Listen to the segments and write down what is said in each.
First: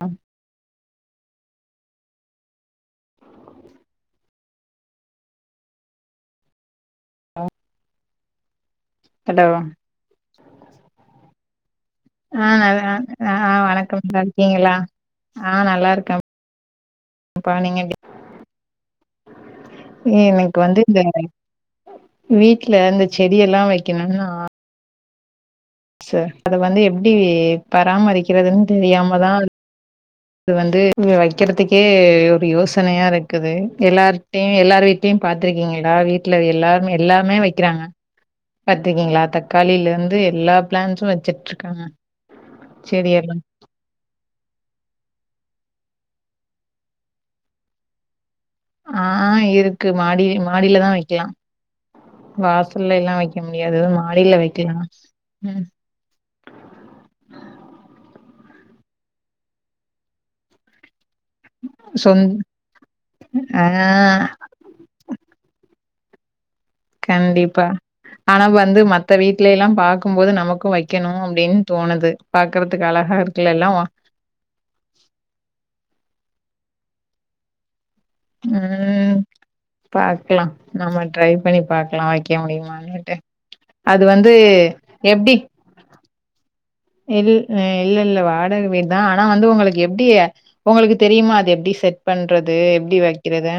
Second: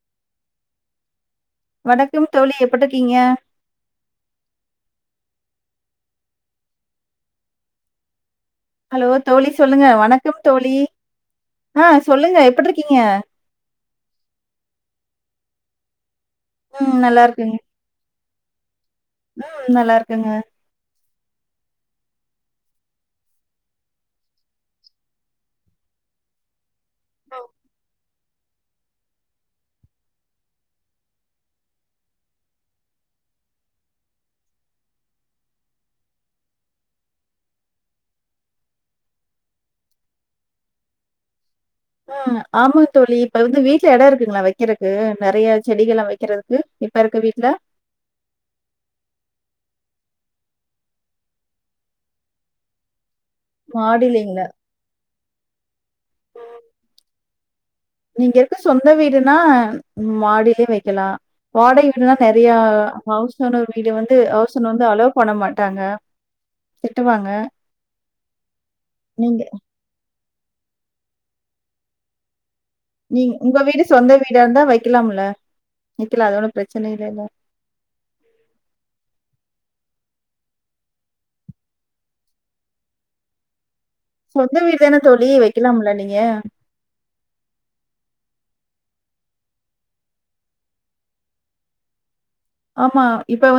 அ வணக்கம் தோழி எப்பிட்ருக்கீங்க ஆ ஹலோ தோழி சொல்லுங்க வணக்கம் தோழி ஆ சொல்லுங்க ஆ நல்லா எப்டிருக்கீங்க ஆ வணக்கம் நல்லா இருக்கீங்ளா ஆ நல்லாருக்கே ம் நல்லாருக்கங்க நல்லா இருக்குங்க. எனக் வந்து இந்த வீட்ல இந்த செடிய்ல்லா வெய்க்கணுனு ஆச அத வந்து எப்டி பராமரிக்கிறதுன் தெரியாமதா இது வந்து வெக்கிறதுக்கே ஒரு யோசனையா இருக்குது எல்லார்கிட்டையு எல்லார் வீட் டையு பாத்துருக்கீங்களா வீட்ல எல்லாரு எல்லாமே வெக்கிறாங்க பாத்திக்கீங்ளா தக்காளிலருந்து எல்லா பிளான்ஸு வெச்சிட்ருக்காங்க ம் ஆமா தோழி இப்ப வந்து வீட் சுத்தி எட இருக்குங்களா வெக்கிறக்கு நெறைய செடிகல்லா வெக்கிறக்கு இப்ப இருக்கற வீட்ல ஆ இருக்கு மாடி மாடியில தா வெக்கிலா வாசல்ல எல்லா வெக் க முடியாது மாடியில மாடிலீங்களா? வெக்கலா ம் [unintelligible] நீங்க இருக்க சொந்த வீடுனா மாடியிலே வெக்கலா வாடகை வீடுன்னா சொந் நெறைய ஹவுஸ் ஆ ஓனர் வீடு வந்து ஹவுஸ் ஓனர் வந்து‌ அலோ பண்ண மாட்டாங்க திட்டுவாங்க. கண்டிப்பா ஆனா வந்து மத்த நீங்க வீட்ல எல்லா பாக் கும்போது நமக்கு வெய்க்கணு அப்டின் தோணுது பாக்கறதுக்கு அழ நீ உங்க வீடு சொந்த வீடா இருந்தா வெய்க்கலாம் இல்ல வெக்கலா அதொன்னு பிரச்சன இல்லேல ம் பாக்கலா நம்ம ட்ரை பண்ணி பாக்கலா வெய்க்க முடியுமானுட்டு அது வந்து எப்டி க்கிலாம்ல்ல நீங்க இது இ இல்லல்ல வாடக வீட் தா ஆனா வந்து உங்களுக்கு எப்டி உங்களுக்கு தெரியுமா அது எப்டி செட் பண்றது எப்டி ஆமா. வெக்கிறது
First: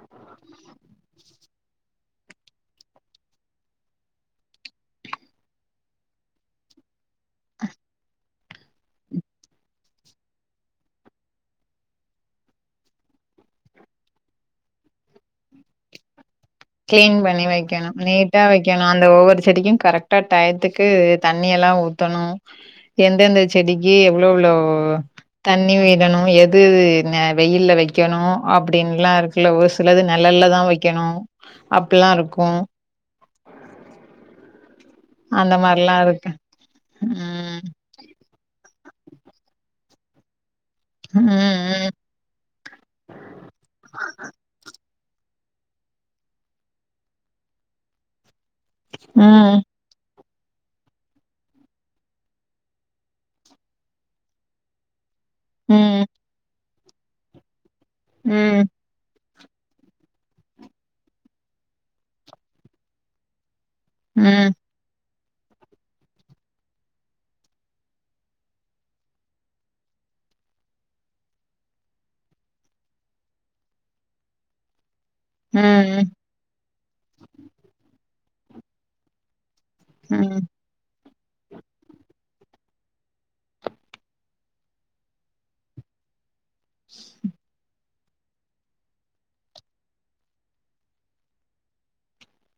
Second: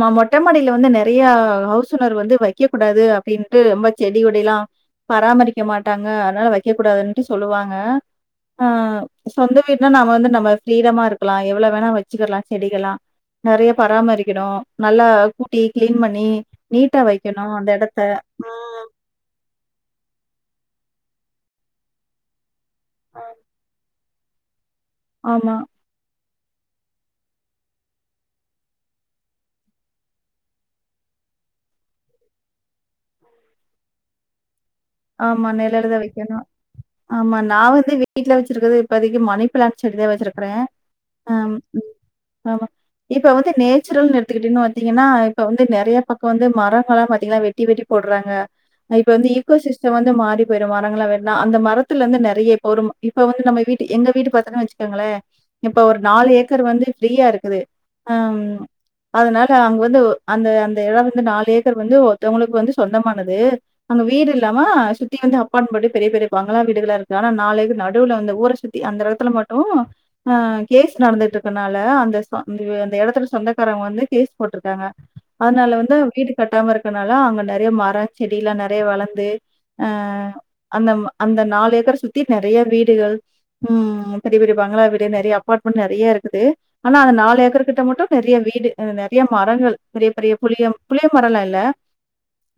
மொ மொட்ட மாடில வந்து நெறைய ஹவுஸ் ஒனர் வந்து வைக்க கூடாது அப்டின்ட்டு ரொம்ப செடி கொடிலாம் பராமரிக்க மாட்டாங்க அதனால வைக்க கூடாதுனு சொல்லுவாங்க ஆ சொந்த வீடுனா நாம வந்து நம்ம ஃரீடமா இருக்கலாம் எவ்வளவு வேணா வச்ச வச்சுக்கறலாம் செடிகல்லாம் நிறைய பராமரிக்கணும் நல்லா கூட்டி கிளீன் பண்ணி நீட்டா வைக்கணும் அந்த எடத்த ட்டா வைக்கணும் அந்த ஒவ்வொரு செடிக்கும் கரெக்டா டயத்துக்கு தண்ணிய எல்லாம் ஊத்தணும் எந்தெந்த செடிக்கு எவ்ளோ எவ்ளோ ஆமா, தண்ணி விடணும் எது நே வெயில்ல வெக்கணு அப்டின்னுலா இருக்குல ஒரு சிலது நிழல்ல தான் வைக்கணு அப்பல்லாம் இருக்கும் ஆமா அந்த மாரிலா நெழல்லதான் இருக்கு வைக்கணும் ஆமா ம் நா வந்து வீட்டுல வச்சிருக்கிறது இப்போதைக்கு மணி பிளாண்ட் செடிதான் வச்சிருக்கறேன் ஆ ம் ஆமா இப்ப வந்து நேச்சுரல்னு எத்துக்கிட்டன்னு பாத்தீங்கன்னா இப்ப வந்து நிறைய பக்கம் வந்து மரங்களல்லாம் பாத்தீங்கன்னா வெட்டி வெட்டி வெட்டி போடுறாங்க இப்ப வந்து ம் லிஸ்ட் வந்து மாறி போயிரு மரங்களா வெட்டுனா அந்த மரத்துலருந்து நெறைய பொறும இப்ப வந்து நம்ம வீட்டு எங்க வீட்டு பாத்தன்னு வச்சி கோங்களே இப்ப ஒரு ம் நாலு ஏக்கர் வந்து ஃப்ரீயா இருக்குது ம் அதனால அங்க வந்து அந்த அந்த எடம் வந்து நாலு ஏக்கர் வந்து ஒருத்தவங்களுக்கு வந்து சொந்தமானது அங்க வீடுல் ம் ஆ சுத்தி வந்து அப்பார்ட்மெண்டு பெரிய பெரிய பங்களா வீடுகளா இருக்கு நாலு இது நடுவுல வந்த ஊர சுத்தி அந்த எடத்துல மட்டும் அ கேஸ் நடந்துட்டு இருக்கனால அந்த அந்த இடத்தோட சொந்தக்காரவங்க வந்து கேஸ் போட்டிருக்காங்க அதனால வந்து ம் வீடு கட்டாம இருக்கனால அங்க நிறைய மரம் செடிய எல்லாம் நிறைய வளந்து அ ம் அந்த அந்த நாலு ஏக்கர சுத்தி நிறைய வீடுகள் ம் பெரிய பெரிய பங்களா வீடு நெறைய அப்பார்ட்மெண்ட் நெறைய இருக்குது ஆனா அந்த நாலு ஏக்கர் கிட்ட மட்டு நிறைய வீடு நிறைய மரங்கள் பெரிய பெரிய புளிய புளிய மரம்லாம் இல்ல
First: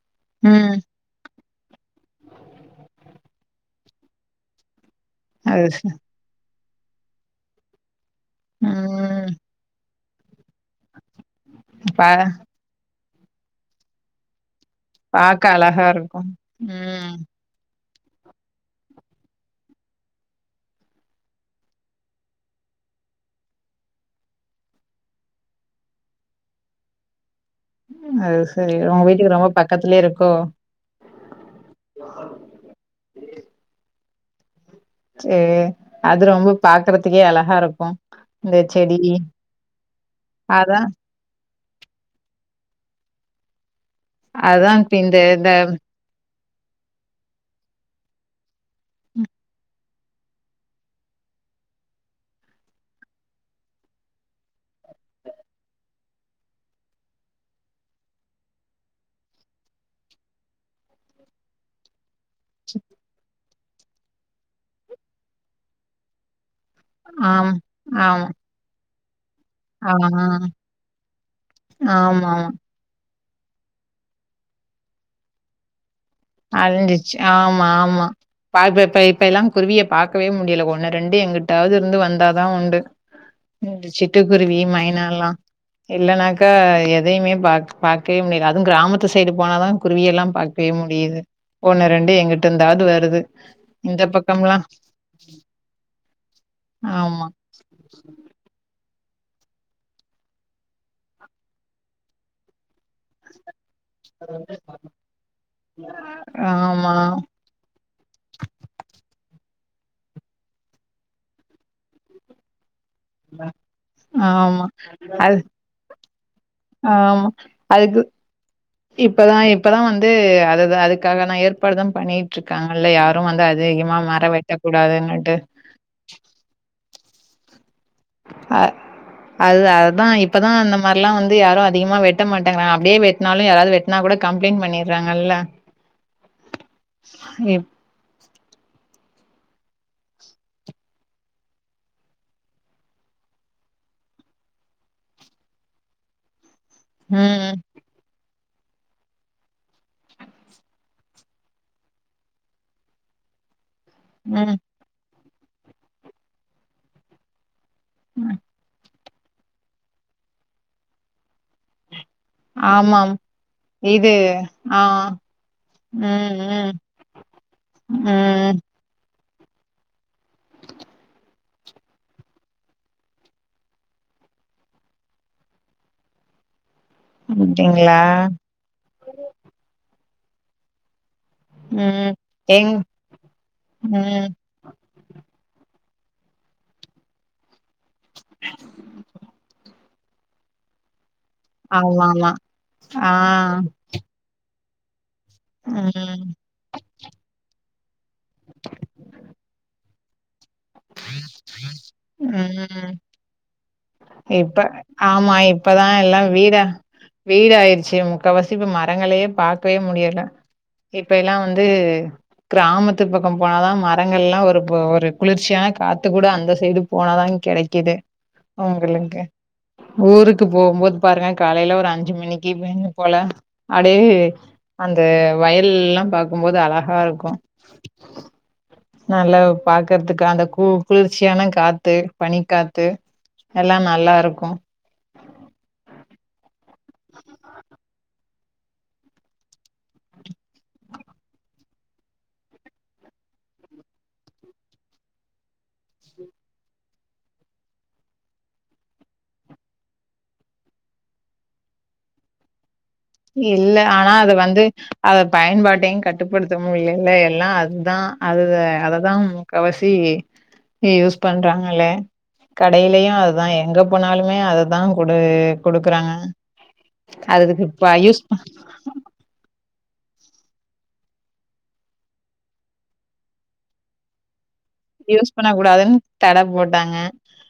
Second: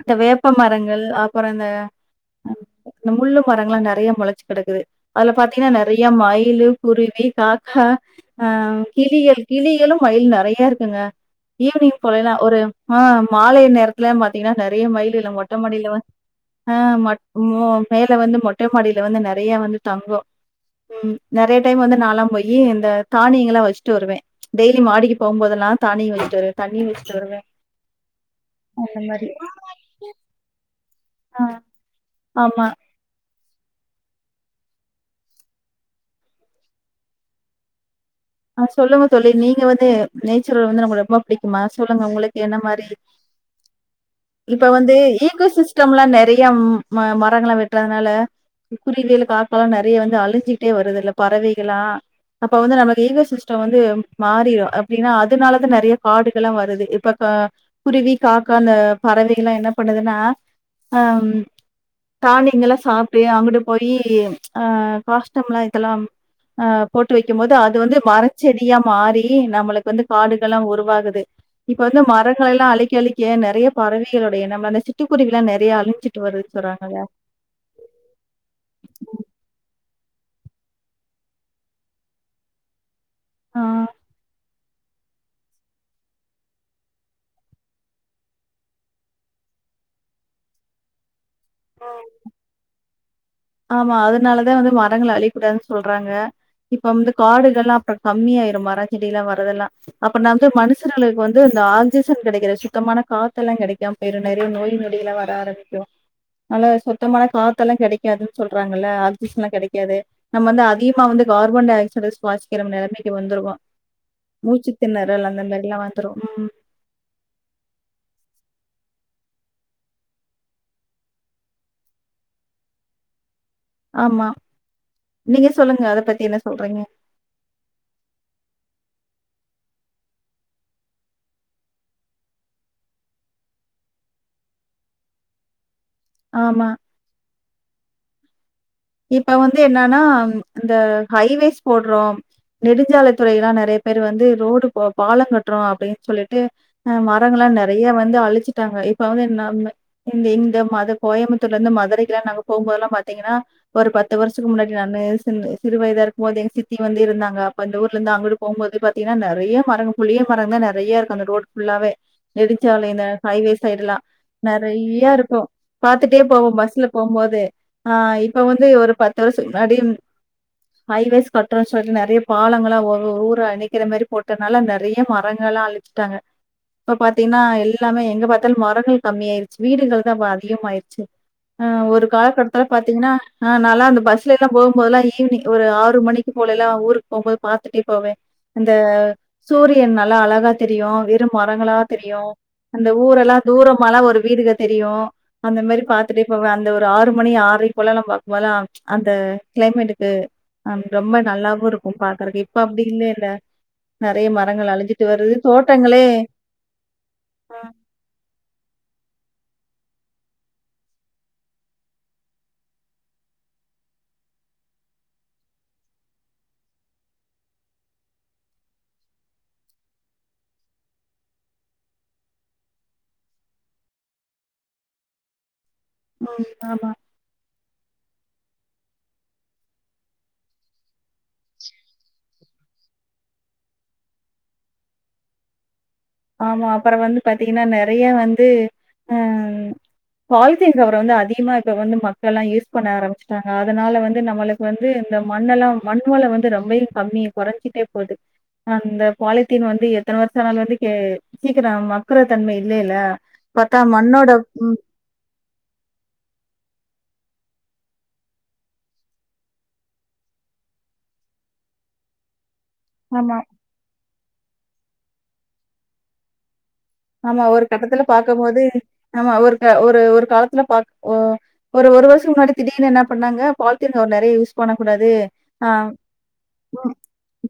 இந்த வேப்ப ம் மரங்கள் அப்பறம் இந்த இந்த முள்ளு மரங்கல்லாம் நிறைய முளைச்சு கிடக்குது அதுல அது பாத்தீங்கன்னா ச நிறைய மயிலு குருவி காக்கா ஆ ம் கிளியல் கிளியலும் மயில் நிறைய இருக்குங்க ஈவினிங் பா போலன்னாம் ஒரு ஆ மாலை நேரத்துல பாத்தீங்கன்னா நிறைய மயில் இல்ல பாக்க மொட்டை அழகா மாடியில வந்து இருக்கு ஆ ம் மட் மோ மேல வந்து மொட்ட மாடில வந்து நெறைய வந்து தங்கும் ம் நெறைய டைம் வந்து நாளாம் போயி இந்த தானியங்களா வச்சுட்டு வருவேன் டெய்லி மாடிக்கு போகும்தெல்லாம் தானியம் வெச்சுட்டு வருவேன் தண்ணியும் வெச்சுட்டு வருவேன் ம் அது சரி உங்க வீட்டுக்கு ரொம்ப பக்கத்துலயே இருக்கோ ஆ ஆமா சேரி அது ரொம்ப பாக்குறதுக்கே அழகா இருக்கும் ஆ சொல்லுங்க தோழி நீங்க வந்து நேச்சர்ல் அதா வந்து உங்களுக்கு ரொம்ப பிடிக்குமா சொல்லுங்க உங்களுக்கு என்ன மாறி இப்ப அதான் வந்து இந்த ஈகோ இந்த சிஸ்டம்லா நெறை யம் மரங்கள வெட்டுறதுனால குருவியல் காக்கலாம் நிறை நிறைய வந்து அழிஞ்சிட்டே வருதுல்ல பறவைகளா அப்ப வந்து நமக்கு பேசர் சிஸ்டம் வந்து மாறிரும் அப்படின்னா அதனாலதான் நிறைய காடுகள் எல்லாம் வருது இப்ப க குருவி காக்கா அந்த பறவைகள்ல எல்லாம் என்ன பண்ணுதுன்னா ம் தாணியங்கல்லாம் சாப்பி அங்கிட்டு போயி அ ககாஷ்டம்லாம் இதெல்லாம் அ போட்டு வைக்கும் ஆம் போது அது வந்து ஆமா. மரச்செடியா மாறி நம்மளுக்கு வந்து ஆமா. காடுகள்லாம் உருவாகுது இப்ப வந்து ஆமாமா. மரங்கள் எல்லாம் அழிக்க அழிக்க நிறைய பறவைைடைய இனம் அந்த சிட்டுக்குருவில்லாம் நிறைய அழிஞச்சிட்டு அழிஞ்சிச்சு ஆமா ஆமா பா பெப்பேய் இப்ப எல்லான் குருவிய பாக்கவே முடியல ஒண்ணு ரெண்டு எங்குட்டாவ்து இருந்து வந்தாதா உண்டு ஆ. இந்த சிட்டுக்குருவி மைனாலா இல்லானாக்கா எதையுமே பாக் பாக்கே முடியாது அது க்ராமத்து சைடு போனாதா குருவியெல்லாம் பாக் பே முடியுது ஒன்னு ரெண்டு எங்கிட்டிந்தாது வருது ஆமா இந்த அதனாலதா பக்கம்லாம் வந்து மரங்ள அழிக்கூடாதுன் சொல்றாங்க இப்பம்ந்து ஆமா, கார் ஆடுகள்லா அப்ற கம்மியாய்ரு மர செடில்லா வரதெல்லா அப்பனாவ்ந்து மனுசனாளுக் வந்து அந்த ஆன்ஜிசன் கிடைக்கற சுத்தமான காத்தெல்லாம் கெடை எம் பேரு நெறைய நோய் நொடிலா வர ஆரம்பிக்கு நல்ல ஆமா, சுத்தமான காத் த்தல்லா கெடைக்காது சொல்றாங்கல ஆக்சிஜன்லா கெடைக்காது நம்ம வந்து அதிகமா வந்து கார்பன்டைஆக்சைடு ஸ்வாசி கிறமென் எல்லார்மே இங்கே வந்துருவோ ஆமா. மூச்சு தேண்ணறல் அது அந்த மாரில்லா வந்துரு ம் ஆமா அதுக்கு இப்பதா இப்பதா வந்து அதுதா அதுக்காக நா ஏற்பாடு தா பண்ணிட்ருக் க்காங்கல்ல யாரு வந்து அதீகமா ஆமா மர வெட்டக் கூடாதுன்னுட்டு நீங்க சொல்லுங்க அத பத்தி என்ன சொல்றீங்க ஆ அது அதா இப்பதா அந்த மார்லா வந்து யாரு அதிகமா வெட்ட மாட்டாங்னா அப்டே வெட்னாலு யாராவ்து வெடா நா கூட கம்ப்ளைண் பண்ணிறாங்கல்ல ஆமா எப் இப்ப வந்து என்னான்னாம் இந்த ஹைவேஸ் போட்றோம் நெடுஞ்சாலை துறை எல்லா நெறைய பேர் வந்து ரோடு பா பாலங்கட்றோ அப்டின் சொல்லிட்டு அ மரங்களா ம். நெறைய வந்து அழிச்சிட்டாங்க இப்ப வந்து என் னா ம்மே இந்த இந்த மது கோயம்புத்தூர்ல இருந்து மதுரைக்கல்லா நாங்க போம்போதுல்லா பாத்தீங்கன்னா ஒரு பத்து வர்ஸுக்கு ம். முன்னாடி நன்னு சிந்நு சிறு வயதா இருக்கும்போதே எங்க சித்தி வந்து இருந்தாங்கப் ப்ப இந்த ஊர்லுந்து அங்குட்டு போம்போது பாத்தீங்கனா நெறையா மரங்கு புளிய மரன்தா நெறைய இருக்கு அந்த ரோட் புல்லாவே நெடுச்சாலை இந்த ஆமாம். ஹைவே சைடுல்லா இது ஆ. நெறையா இருக்கு பாத்துட்டே ம். போவோ ம். பஸ்ல போம்போது ஆ இப்ப ம். வந்து ஒரு பத்து வர்ஸோ முன்னாடிம் ஹைவேஸ் கட்றோ சொல்லி நறிய பாலங்களா ஒவ்வு ஊரா அணிக்கிற மாரி போட்டுனால நறிய மரங்களா அலி ச்சுட்டாங்க இப்ப பாத்தீன்னா அப்படிங்களா? எல்லாமே எங்க பாத் த்தல் மரங்கள் கம்மியாய்ர்ச் வீடுகள் தான் பா அதிகமாய்ர்ச்சு ஆ ஒரு ம். காலகட்த்துல எங் பா்த்தீங்னா அ நால அந்த ம். பஸ்ல எல்லா போம்போதெல்லா ஈவ்னி ஒரு ஆறு மணிக்கு போலல்லாம் ஊருக் போம் போது பாத்துட்டே போவே இந்த சூரியன் நல்லா அழகா தெரியு வே ட்டு மரங்களா தெரியு ஆமாமா. அந்த ஆ. ஊரெல்லா தூரம் மல ஒரு வீடுக தெரியு அந்த மாரி பாத்துட்டே ம். போவே அந்த ஒரு ஆறு மணி ஆரை போலலம்பாக் போலா அந்த க்ளைமேட்டுக்கு அம் ரொம்ப நல்லாவு இருக்கும் பாக்கறக்கு இப்ப அப்டி ம். இல்லேல்ல நெறைய இப்ப மரங்கள் அழிஞ்சிட்டு வருது. ஆமா இப்பதா தோட்டங்களே எல்லா வீட வீடா ஆய்ர்ச்சு முக்காவாசி இப்ப மரங்களே பாக்வே முடியல இப்ப எல்லா வந்து க்ராமத்து பக்கோ போனா தா மரங்கல்லா ஒரு போ ஒரு குளிர்ச் ச்சியா காத்து கூட அந்த சைடு போனாதா கெடைக்குது அவ்ங்களுன்ங்கு ஊருக்கு போம்போத் பாருங்க காலைல ஒரு அஞ்சு மணிக்கி வேன்னு போல அடே அந்த வயல்ல்லா ம் பாக்கும்போது ஆமா. அழஹா இருக்கு நல்லாவ் பாக்கற்த்துக்கு அந்த கூ குளிர்ச்சியான காத்து பனி காத் த்து எல்லா நல்லாருக்கு ஆமா அப்பற வந்து பாத்தீங்கன்னா நெறைய வந்து உம் பாலித்தீன் கவரு வந்து அதிகமா இப்ப வந்து மக்கள்லாம் யூஸ் பண்ண ஆரம்பிச்சட்டாங்க அதனால வந்து நம்மளு கு வந்து இந்த மண்ணெல்லா மண்வள வந்து ரொம்பையு கம்மி கொறஞ்சுட்டே போது அந்த பாலிதீன் வந்து எத்தன வருஷ ஆனாலு வந்து கே சீக்கிரோ மக்குற தன்ம இல்லேல்ல இல்ல ஆனா அது வந்து அத பயன்பாட்டையு கட்டுப்படுத்த முடியிலல எல்லா அதுதா அது அததா முக்காவாசி யூஸ் பண்றாங்கள கடையிலயும் ஆமா அதுதான் எங்க போனாலுமே அததான் குடு குடுக்குறாங்க ஆமா அதுக்கு ஒரு இப்ப கட்டத்துல யூஸ் பாக்க போது ஆமா ஒரு ஒரு ஒரு காலத்துல பாக் ஓ ஒரு ஒரு வருஷோ முன்னாடி தீடீனு என்ன பண்ணாங்க பாலீதின் கவர் நெறைய யூஸ் பண்ணக்கூடாது யூஸ் பண்ண ஆ கூடாதுன் தட போட்டாங்க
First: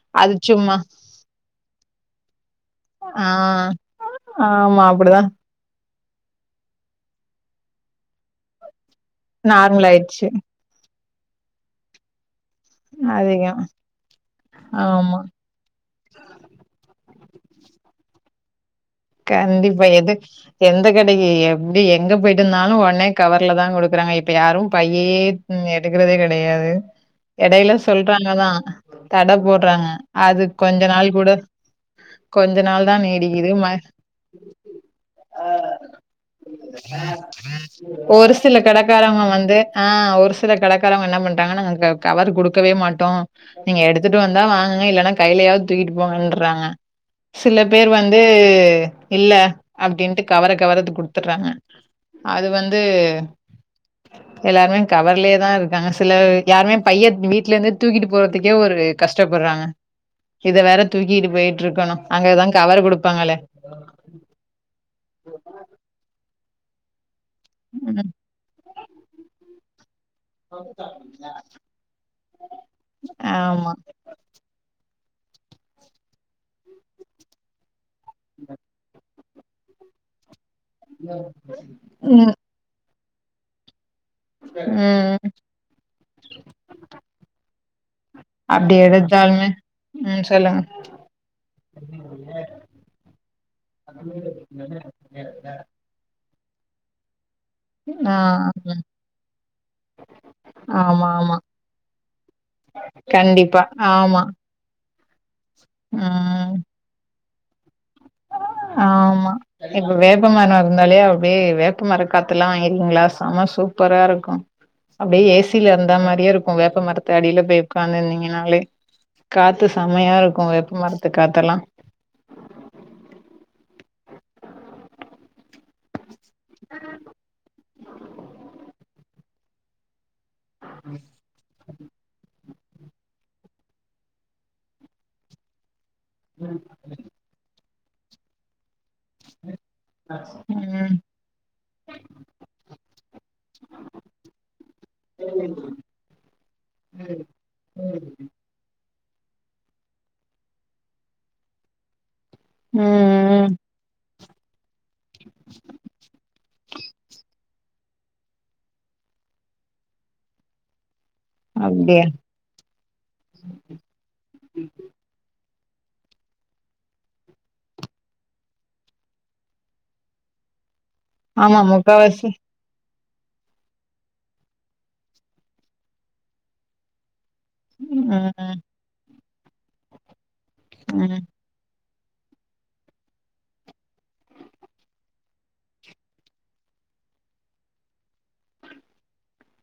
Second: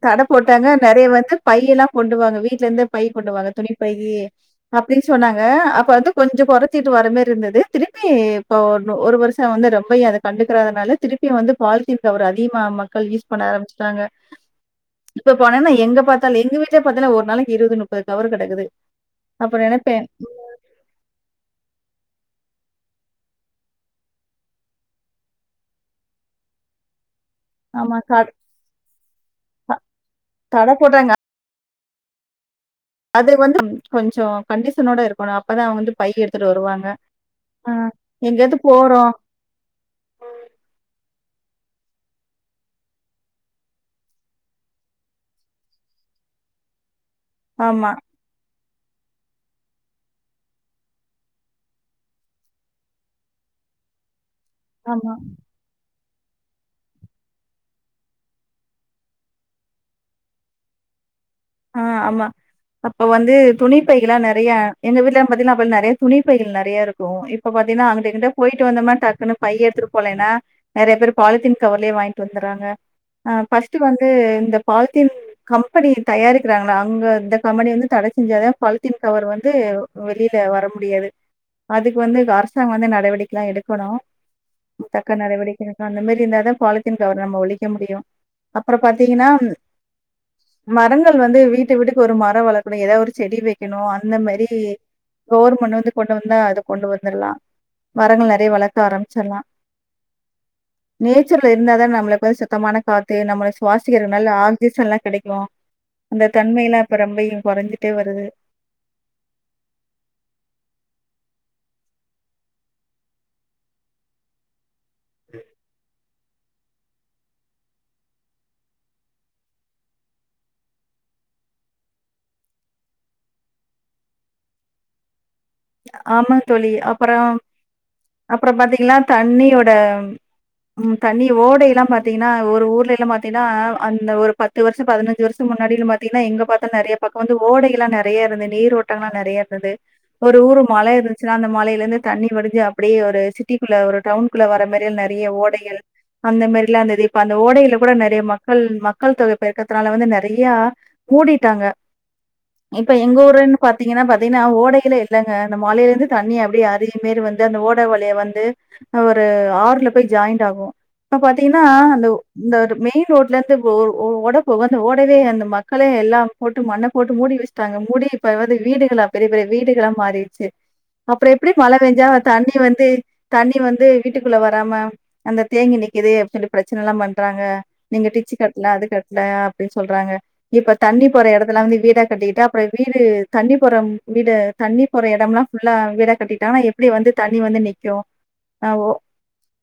தட அது போட்டாங்க சும்மா நெறைய வந்து பைய் எல்லா கொண்டுவாங்க வீட்ல இருந்து பை ஆ கொண்டு வாங்க துணிபையி ஆமா அப்டி அப்டிதான் சொன்னாங்க அப்ப வந்து கொஞ்சோ கொறச்சிட்டு வர மாரி இருந்தது திருப்பி இப்ப ஒரு வருஷ் ச்ச வந்து நார்மல் ரொம்ப அத ஆயிடுச்சு கண்டுக்கறதுனால திருப்பி வந்து பாலிதீன் கவர அதிகமா மக்கள் யூஸ் பண்ண அதிகம். ஆரபிச்சிட்டாங்க ஆமா இப்ப போனன்னா எங்க பாத்தாலு எங்க வீட்ல பாத்தன்னா ஒரு நாளைக்கு இருவது முப்பது கவர் கடக்குது கண்டிப்பா எதுக் எந்த கடைக்கு எப்டி எங்க போய்ட்டுந்தாலும் ஒன்னே கவர்ல தான் குடுக்குறாங்க இப்ப யாரும் பையி ம் எடுக்கறதே கடையாது எடைல ஆமா கட சொல்றாங்க தா தட க போட்றாங்க அது கடை கொஞ்ச போடுறாங்க. நாள் குட கொஞ்ச நாள் தான் நீடிக்குது ம ஜோ கண்டிஷனோட இருக்கணும் அப்பதான் அவங்கந்து பையி எடுத்துட்டு வருவாங்க ஆ எங்காது போறோ இப்ப வந்து ஆ ஒரு சில கடகாரங்க என்ன பண்றாங்கன்ன நாங்க கவரு குடுக்கவே மாட்டோ நீங்க எடுத்துட்டு வந்தா வாங்குங்க இல்லன்னா கையிலயாவது தூக்கிட்டு போங்கன்றாங்க சில பேர் ஆமா, வந்து இல்ல அப்டின்ட்டு கவர கவர குடுத்துர்றாங்க அது வந்து எல்லாருமே ஆமா. கவர்லேதா இரு க்காங்க சிலர் யாருமே பைய வீட்ல இருந்தே தூக்கிட்டு போறதுக்கே ஒரு கஷ்டப்பட்றாங்க இத வேற தூக்கிட்டு போயிட்டு இருக்கணு அங்கதா கவரு குடுப்பாங்களே துணிப் பைகள்ல நெறைய எங்க வீட்ல பாத்தீன்னா அப்ப நெறைய துணிப் பைகள் நெறைய இருக்கு இப்ப பாத்தீன்னா அங்கிட்டு ம், இங்குட்டு போயிட்டு வந்தோமா டக்குனு பைய எடுத்துட்டு போனேனா றெறைய பேர் பாலித்தீன் கவர்லயே வாங்கிட்டு வந்துராங்கா அ ஆமா ஃபர்ஸ்ட் வந்து து இந்த பால்த்தீன் கம்பெனிக் தயாரிக்கறாங்கள அங்க இந்த கம்பெனி வந்து தட செஞ்சா தா பாலித்தீன் கவரு வந்து வெளில வர முடியாது அதுக்கு வந்து ம் அரசாங்க வந்து நடவடிக்கல்லா எடுக்கணு ம் தக்க நடவடிக்கைக்கு அந்த மாரி இருந்தாதா பாலிதீன் கவரை நம்ம ஒழிக்க முடியும் அப்டி அப்றோ பாதீங்கன்னாம் எடுத்தாலுமே ம் சொல்லு மரங்கள் வந்து வீட்டு வீட்டுக்கு ஒரு மரோ வளக்கணு எதா ஒரு செடி வைக்கணு அந்த மாறி ரோர் மண்ணு வந்து கொண்டு வந்தா அது கொண்டு வந்துருலா ஆ வரங்கள் நெறைய வளக்க ஆரபிச்சிர்லா ஆ நேச்சர்ல இருந்தா தா நம்மளுக்கு சுத்தமான காத்து நம்மள கண்டிப்பா ஆமா சுவாசிக்கறதுனால ஆக்சிஜன் எல்லா கெடைக்கும் அந்த ம் தன்மை எல்லா இப்ப ரொம்பையு குறஞ்சிட்டே வருது ஆமா எங்க வேப்ப மரம் இருந்தாலே அப்டியே வேப்பமர காத்துல்லா எறியுங்களா செம சூப் சூப்பரா இருக்கும் அப்படியே ஏசில இருந்த மாதிரியே இருக்கும் கும் வேப்ப மரத்து அடில போய் ஒக்காந்து இருந்தீங்கனாலே காத்து செமையா இருக்கு வேப்ப மரத்து காத்தெல்லா ஆமா தோழி அப்புறோ அப்புறோ பாத்தீங்கன்னா தண்ணியோட உம் தண்ணி ஓடைல்லா பாதீங்கன்னா ஒரு ஊருலெல்லா பாதீன்னா அந்த ஒரு பத்து வருஷோ பதினஞ்சு வருஷத்துக்கு முன்னாடியிலா பாத் இப்பியென்ன எங்க பாத்தாலு நெறைய பக்கம் வந்து ஓடையெல்லா நெறைய இருந்து நீரோட்டகள் எல்லா நெறையா இருந்தது ஒரு ஊரு மல ம் இருந்துச்சுன்னா அந்த மலையில இருந்து தண்ணி வடிஞ்சு அப்டியே ஒரு சிட்டிக்குள்ள ஒரு டவுன் க்குல்ல வர மாரி நெறைய ஓடைகள் அந்த மாரிலா இருந்தது இப்ப அந்த ஓடையில கூட நெறைய மக்கள் மக்கள் தொகை பெருக்கத்துனால வந்து நெறையா மூடிட்டாங்க [unintelligible] இப்ப எங்க ம் ஊருனு பாதீங்கன்னா பாதீங்கன்னா ஓடையில இல்லங்க அந்த மலையிலருந்து தண்ணி அப்டியே அரிவி மாரி வந்து அந்த ஓட வழியா வந்து ஒரு ஆறுல போய் ஜாயிண்ட் ஆகும் இப்ப பாதீங்கன்னா அப்டியா அந்த இந்த ஒரு மெயின் ரோட்ல இருந்து ஒரு ஓட போகும் அந்த ஓடவே அந்த மக்களே எல்லா போட்டு மண்ண போட்டு மூடி வச்சுட்டாங்க மூடி இப்ப வந்து வீடுகளா பெரிய பெரிய வீடுகளாம் மாறிடுச்சு அப்புறோ எப்டி ஆமா மழ பெஞ்சா முக்காவாசி தண்ணி வந்து தண்ணி வந்து வீட்க்குள்ள வராம அந்த தேங்கி நிக்குது அப்டின்னு பிரச்சன எல்லா பண்றாங்க நீங்க டிச்சு ம் கட்டல அது கட்டல அப்படின்னு சொல்றாங்க இப்ப தண்ணி ம் போற இடத்து த்துல வந்து வீட கட்டிக்கிட்டா அப்புறம் வீடு தண்ணி போறம் வீடு தண்ணி போற எடம்ல்லா ஃபுல்லா வீடா கட்டிட்டாங்கனா எப்டி வந்து தண்ணி வந்து நீக்கும் ஆ ஒ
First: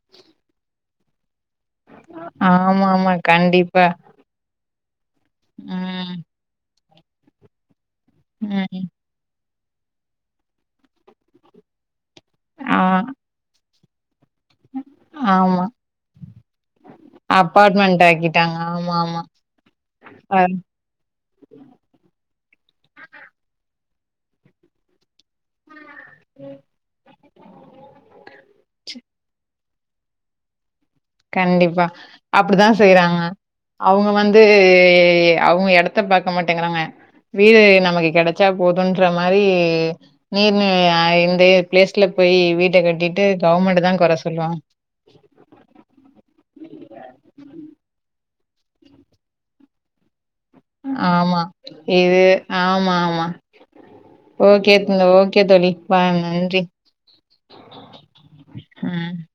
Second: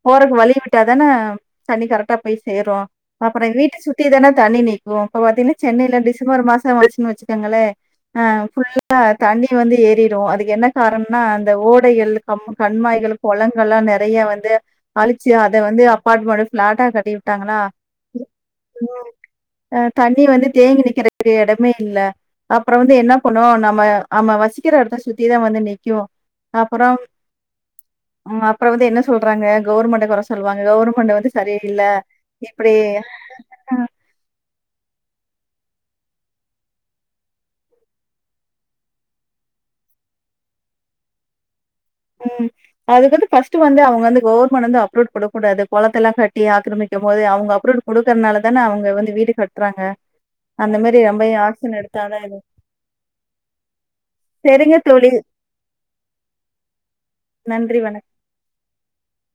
போறதுக்கு வழி விட்டா தான தண்ணி கரெக்ட்டா போய் சேரும் ஆமா ஆமா அப்புறம் வீட்டு கண்டிப்பா சுத்திதான தண்ணி நீக்கும் இப்ப பாத்தீங்கனா சென்னையில ம் டிசம்பர் மாசம் வச்சு வச்சு அதனால அ ம் ஃபுல்லா தண்ணி வந்து ஏறிடும் அதுக்கு என்ன காரணம்னா அந்த ஓடைகள் அ ஆ கண்மாய்கள் குளங்கள்லா நெறைய வந்து அழிச்சு அத ஆமா. வந்து அப்பார்ட்மெண்ட் பிளாட்டா கட்டிவிட்டாங்களா அப்பார்ட்மெண்ட் ஆக்கிட்டாங்க. ஆமா, உம் ஆமா. அ தண்ணி அ வந்து தேங்கி நிக்கிறதுக்கு இடமே இல்ல அப்புறம் வந்து என்ன பண்ணோம் நம்ம ஆமா வசிக்கிற எடத்த சுத்தி தா வந்து நிக்கும் அப்புறம் ஆ அப்புறோ வந்து என்ன சொல்றாங்க கவர்மெண்ட்ட கொற சொல்லுவாங்க கவர்மெண்ட் வந் கண்டிப்பா அப்படிதான் செய்றாங்க அவுங்க வந்து அவுங்க எடத்த பாக்க மாட்டேங்குறாங்க வீடு நமக்கு கெடச்சா போதுன்ற மாரி நீர் நிலை அமை இன்றி ம் அதுக்கு வந்து ஃபர்ஸ்ட் வந்து தான் அவுங்க கொற வந்து சொல்லும். கவர்மெண்ட் வந்து அப்ரூட் கொடு கூடாது குளதெல்லா வெட்டி ஆக்கிரமிக்கும் போது அவுங்க அப்ரூள் கொடுக்குறதுனால தான அவுங்க வந்து வீடு கட்றாங்க ஆமா இது ஆமா ஆமா ஓகே சரிங்க தோழி. ஓகே தோழி பாய் நன்றி நன்றி வணக் உம்